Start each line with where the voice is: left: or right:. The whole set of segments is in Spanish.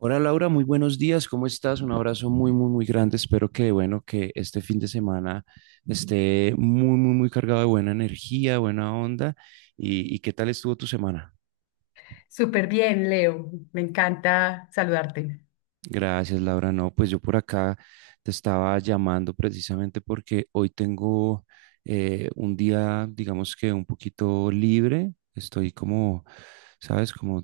right: Hola Laura, muy buenos días, ¿cómo estás? Un abrazo muy, muy, muy grande. Espero que, bueno, que este fin de semana esté muy, muy, muy cargado de buena energía, buena onda. ¿Y qué tal estuvo tu semana?
left: Súper bien, Leo. Me encanta saludarte.
right: Gracias, Laura. No, pues yo por acá te estaba llamando precisamente porque hoy tengo un día, digamos que un poquito libre. Estoy como, sabes, como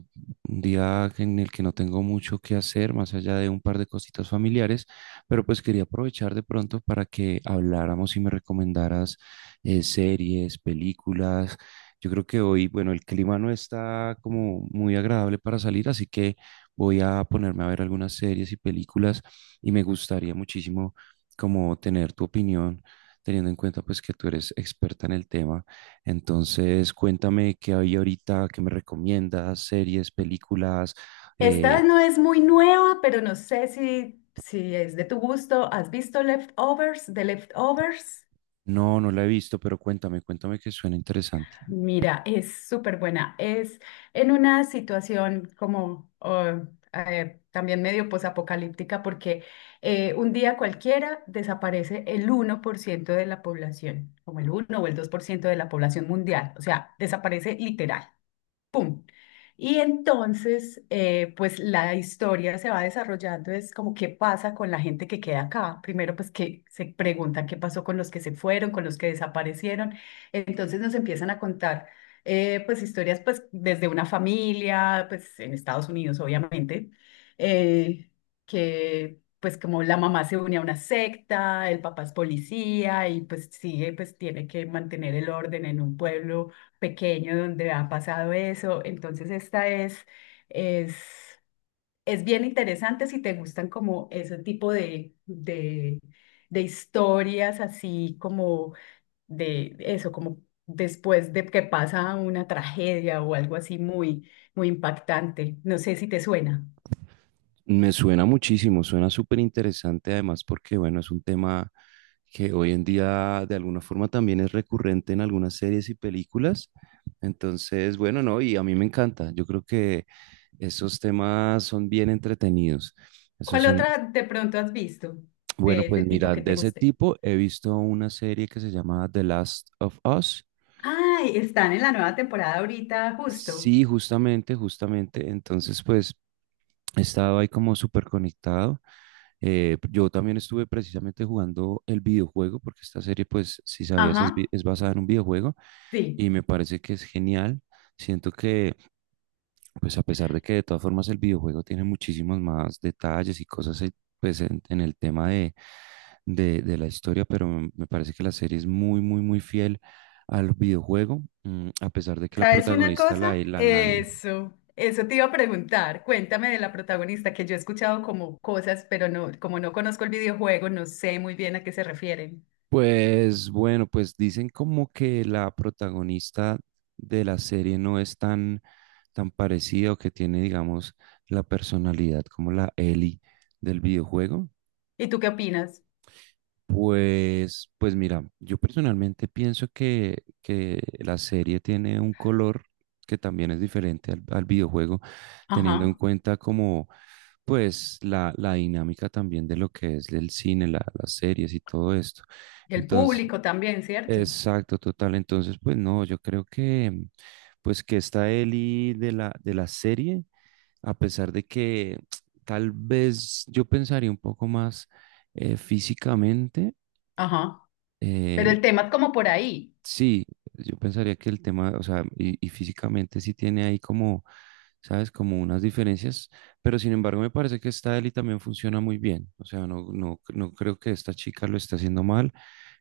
right: un día en el que no tengo mucho que hacer, más allá de un par de cositas familiares, pero pues quería aprovechar de pronto para que habláramos y me recomendaras series, películas. Yo creo que hoy, bueno, el clima no está como muy agradable para salir, así que voy a ponerme a ver algunas series y películas y me gustaría muchísimo como tener tu opinión, teniendo en cuenta pues que tú eres experta en el tema. Entonces, cuéntame qué hay ahorita, qué me recomiendas, series, películas. Eh,
left: Esta no es muy nueva, pero no sé si es de tu gusto. ¿Has visto Leftovers, de Leftovers?
right: no, no la he visto, pero cuéntame, cuéntame que suena interesante.
left: Mira, es súper buena. Es en una situación como también medio posapocalíptica porque un día cualquiera desaparece el 1% de la población, como el uno o el 2% de la población mundial. O sea, desaparece literal. ¡Pum! Y entonces, pues la historia se va desarrollando, es como qué pasa con la gente que queda acá. Primero, pues que se preguntan qué pasó con los que se fueron, con los que desaparecieron. Entonces nos empiezan a contar, pues historias, pues desde una familia, pues en Estados Unidos, obviamente, eh, que pues como la mamá se une a una secta, el papá es policía y pues sigue, pues tiene que mantener el orden en un pueblo pequeño donde ha pasado eso. Entonces, es, es bien interesante si te gustan como ese tipo de historias, así como de eso, como después de que pasa una tragedia o algo así muy, muy impactante. No sé si te suena.
right: Me suena muchísimo, suena súper interesante además porque, bueno, es un tema que hoy en día de alguna forma también es recurrente en algunas series y películas. Entonces, bueno, no, y a mí me encanta. Yo creo que esos temas son bien entretenidos. Esos
left: ¿Cuál
right: son,
left: otra de pronto has visto
right: bueno,
left: de este
right: pues
left: tipo
right: mira,
left: que
right: de
left: te
right: ese
left: guste?
right: tipo he visto una serie que se llama The Last of Us.
left: Ay, están en la nueva temporada ahorita, justo.
right: Sí, justamente, justamente. Entonces, pues he estado ahí como súper conectado. Yo también estuve precisamente jugando el videojuego, porque esta serie, pues, si sabías,
left: Ajá,
right: es basada en un videojuego
left: sí.
right: y me parece que es genial. Siento que, pues, a pesar de que de todas formas el videojuego tiene muchísimos más detalles y cosas, pues, en el tema de la historia, pero me parece que la serie es muy, muy, muy fiel al videojuego, a pesar de que la
left: ¿Sabes una
right: protagonista, la,
left: cosa?
right: la, la,
left: Eso te iba a preguntar. Cuéntame de la protagonista, que yo he escuchado como cosas, pero no, como no conozco el videojuego, no sé muy bien a qué se refieren.
right: Pues bueno, pues dicen como que la protagonista de la serie no es tan, tan parecida o que tiene, digamos, la personalidad como la Ellie del videojuego.
left: ¿Y tú qué opinas?
right: Pues, pues mira, yo personalmente pienso que la serie tiene un color que también es diferente al videojuego, teniendo en
left: Ajá.
right: cuenta como pues la dinámica también de lo que es el cine, las series y todo esto.
left: El
right: Entonces,
left: público también, ¿cierto?
right: exacto, total. Entonces, pues no, yo creo que pues que esta Eli de la serie, a pesar de que tal vez yo pensaría un poco más físicamente,
left: Ajá. Pero
right: eh,
left: el tema es como por ahí.
right: sí, yo pensaría que el tema, o sea, y físicamente sí tiene ahí como, ¿sabes? Como unas diferencias, pero sin embargo me parece que esta Eli también funciona muy bien, o sea, no, no, no creo que esta chica lo esté haciendo mal,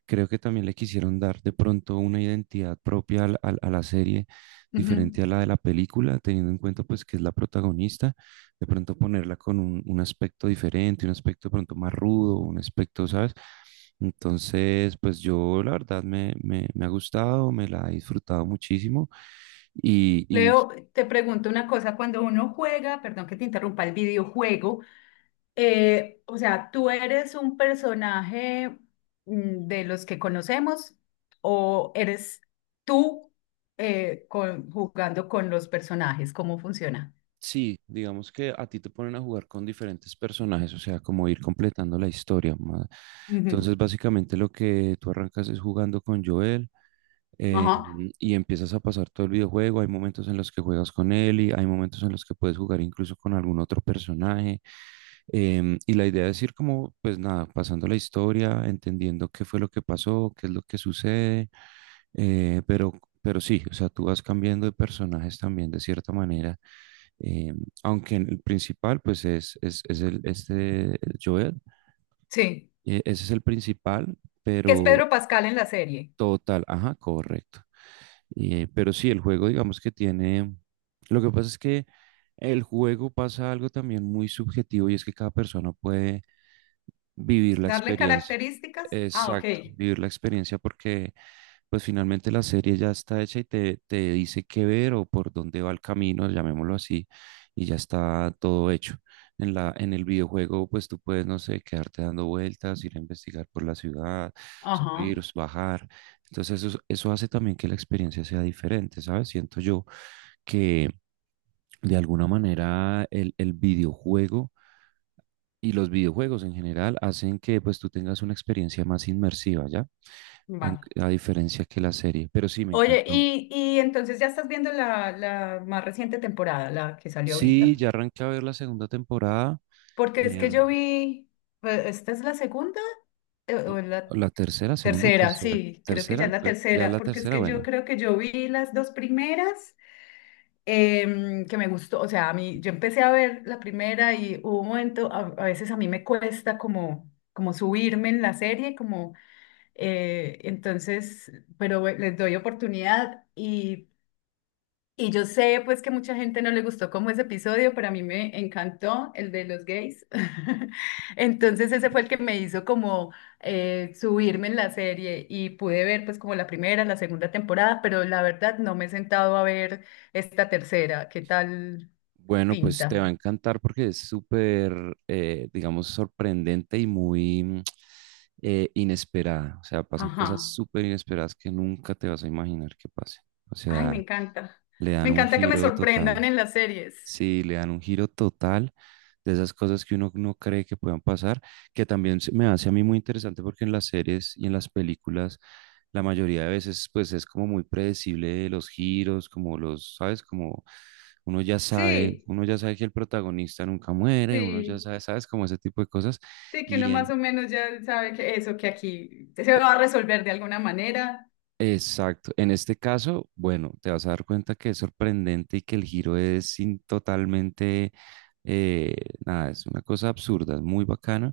right: creo que también le quisieron dar de pronto una identidad propia a la serie,
left: Ujú.
right: diferente a la de la película, teniendo en cuenta pues que es la protagonista de pronto ponerla con un aspecto diferente, un aspecto de pronto más rudo, un aspecto, ¿sabes? Entonces, pues yo la verdad me ha gustado, me la he disfrutado muchísimo y, y
left: Leo, te pregunto una cosa. Cuando uno juega, perdón que te interrumpa, el videojuego. O sea, ¿tú eres un personaje de los que conocemos o eres tú jugando con los personajes? ¿Cómo funciona?
right: Sí, digamos que a ti te ponen a jugar con diferentes personajes, o sea, como ir completando la historia.
left: Ujú.
right: Entonces, básicamente lo que tú arrancas es jugando con Joel eh,
left: Ajá,
right: y empiezas a pasar todo el videojuego. Hay momentos en los que juegas con él y hay momentos en los que puedes jugar incluso con algún otro personaje. Y la idea es ir como, pues nada, pasando la historia, entendiendo qué fue lo que pasó, qué es lo que sucede, eh, pero, pero sí, o sea, tú vas cambiando de personajes también de cierta manera eh, aunque el principal, pues es este el Joel,
left: sí.
right: ese es el principal,
left: ¿Qué es
right: pero
left: Pedro Pascal en la serie?
right: total, ajá, correcto. Pero sí, el juego, digamos que tiene, lo que pasa es que el juego pasa algo también muy subjetivo y es que cada persona puede vivir la
left: ¿Darle
right: experiencia.
left: características? Ah, ok.
right: Exacto, vivir la experiencia porque pues finalmente la serie ya está hecha y te dice qué ver o por dónde va el camino, llamémoslo así, y ya está todo hecho. En el videojuego, pues tú puedes, no sé, quedarte dando vueltas, ir a investigar por la ciudad, subir,
left: Ajá,
right: bajar. Entonces eso hace también que la experiencia sea diferente, ¿sabes? Siento yo que de alguna manera el videojuego y los videojuegos en general hacen que pues tú tengas una experiencia más inmersiva, ¿ya? En-
left: vale.
right: a diferencia que la serie. Pero sí, me
left: Oye,
right: encantó.
left: y entonces ya estás viendo la más reciente temporada, la que salió
right: Sí,
left: ahorita.
right: ya arranqué a ver la segunda temporada,
left: Porque es que
right: em,
left: yo vi, pues, ¿esta es la segunda? O es
right: o
left: la
right: la tercera, segunda o
left: tercera,
right: tercera,
left: sí, creo que ya es la
right: ya
left: tercera,
right: la
left: porque es
right: tercera,
left: que yo
right: bueno.
left: creo que yo vi las dos primeras, que me gustó, o sea, a mí, yo empecé a ver la primera y hubo un momento, a veces a mí me cuesta como, como subirme en la serie, como, eh, entonces, pero bueno, les doy oportunidad y yo sé pues que mucha gente no le gustó como ese episodio, pero a mí me encantó el de los gays. Entonces ese fue el que me hizo como subirme en la serie y pude ver pues como la primera, la segunda temporada, pero la verdad no me he sentado a ver esta tercera. ¿Qué tal
right: Bueno, pues te va
left: pinta?
right: a encantar porque es súper, digamos, sorprendente y muy inesperada. O sea, pasan cosas
left: Ajá.
right: súper inesperadas que nunca te vas a imaginar que pasen. O
left: Ay, me
right: sea,
left: encanta.
right: le
left: Me
right: dan un
left: encanta que me
right: giro
left: sorprendan
right: total.
left: en las series.
right: Sí, le dan un giro total de esas cosas que uno no cree que puedan pasar, que también me hace a mí muy interesante porque en las series y en las películas la mayoría de veces pues es como muy predecible los giros, como los, ¿sabes? Como
left: Sí,
right: uno ya sabe que el protagonista nunca muere, uno ya
left: sí.
right: sabe, ¿sabes? Como ese tipo de cosas.
left: Sí, que uno
right: Y en,
left: más o menos ya sabe que eso, que aquí se va a resolver de alguna manera.
right: exacto, en este caso, bueno, te vas a dar cuenta que es sorprendente y que el giro es sin, totalmente... eh, nada, es una cosa absurda, es muy bacana.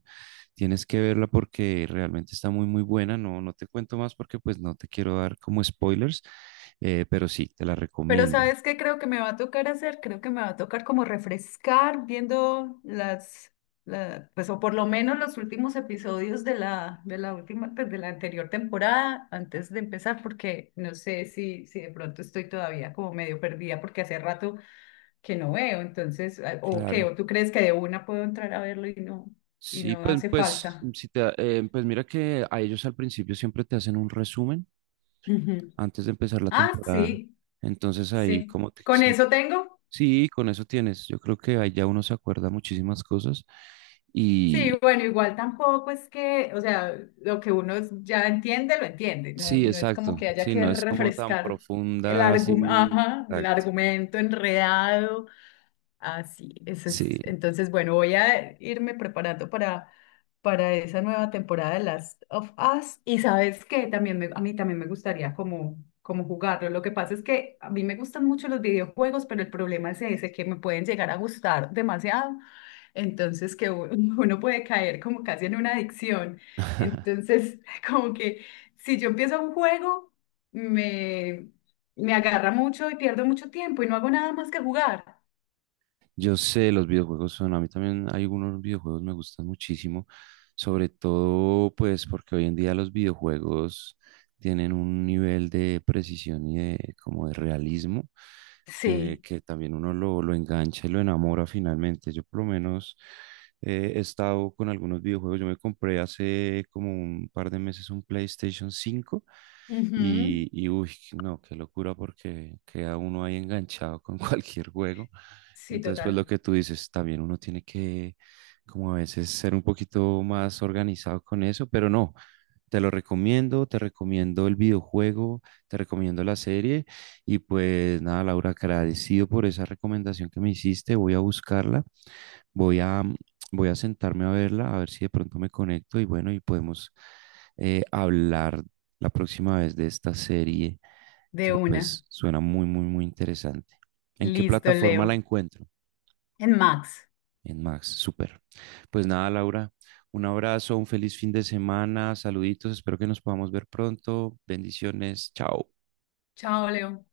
right: Tienes que verla porque realmente está muy buena. No, no te cuento más porque pues no te quiero dar como spoilers, pero sí, te la
left: Pero
right: recomiendo.
left: ¿sabes qué creo que me va a tocar hacer? Creo que me va a tocar como refrescar viendo pues o por lo menos los últimos episodios de de la última, pues, de la anterior temporada antes de empezar, porque no sé si de pronto estoy todavía como medio perdida porque hace rato que no veo, entonces, ah, o qué,
right: Claro.
left: o tú crees que de una puedo entrar a verlo y
right: Sí,
left: no hace falta.
right: si pues mira que a ellos al principio siempre te hacen un resumen
left: Ujú.
right: antes de empezar la
left: Ah,
right: temporada.
left: sí,
right: Entonces ahí
left: sí.
right: como te...
left: Con
right: Sí,
left: eso tengo.
right: sí, con eso tienes. Yo creo que ahí ya uno se acuerda muchísimas cosas. Y
left: Sí, bueno, igual tampoco es que, o sea, lo que uno ya entiende, lo entiende. No,
right: sí,
left: no es como
right: exacto.
left: que haya
right: Sí,
left: que
right: no es como tan
left: refrescar el,
right: profunda así.
left: ajá, el
right: Exacto.
left: argumento enredado. Así, sí, eso es.
right: Sí.
left: Entonces, bueno, voy a irme preparando para esa nueva temporada de Last of Us. Y sabes que también a mí también me gustaría como, como jugarlo. Lo que pasa es que a mí me gustan mucho los videojuegos, pero el problema es ese, que me pueden llegar a gustar demasiado. Entonces, que uno puede caer como casi en una adicción. Entonces, como que si yo empiezo un juego, me, me agarra mucho y pierdo mucho tiempo y no hago nada más que jugar.
right: Yo sé, los videojuegos son, a mí también hay algunos videojuegos me gustan muchísimo, sobre todo pues porque hoy en día los videojuegos tienen un nivel de precisión y de como de realismo
left: Sí,
right: que también uno lo engancha y lo enamora finalmente. Yo por lo menos he estado con algunos videojuegos, yo me compré hace como un par de meses un PlayStation 5
left: ujú.
right: , y uy, no, qué locura porque queda uno ahí enganchado con cualquier juego.
left: Sí,
right: Entonces, pues lo
left: total.
right: que tú dices, también uno tiene que, como a veces, ser un poquito más organizado con eso, pero no, te lo recomiendo, te recomiendo el videojuego, te recomiendo la serie. Y pues nada, Laura, agradecido por esa recomendación que me hiciste, voy a buscarla. Voy a, voy a sentarme a verla, a ver si de pronto me conecto y bueno, y podemos hablar la próxima vez de esta serie
left: De
right: que
left: una.
right: pues suena muy, muy, muy interesante. ¿En qué
left: Listo,
right: plataforma la
left: Leo.
right: encuentro?
left: En Max.
right: En Max, súper. Pues nada, Laura, un abrazo, un feliz fin de semana, saluditos, espero que nos podamos ver pronto. Bendiciones, chao.
left: Chao, Leo.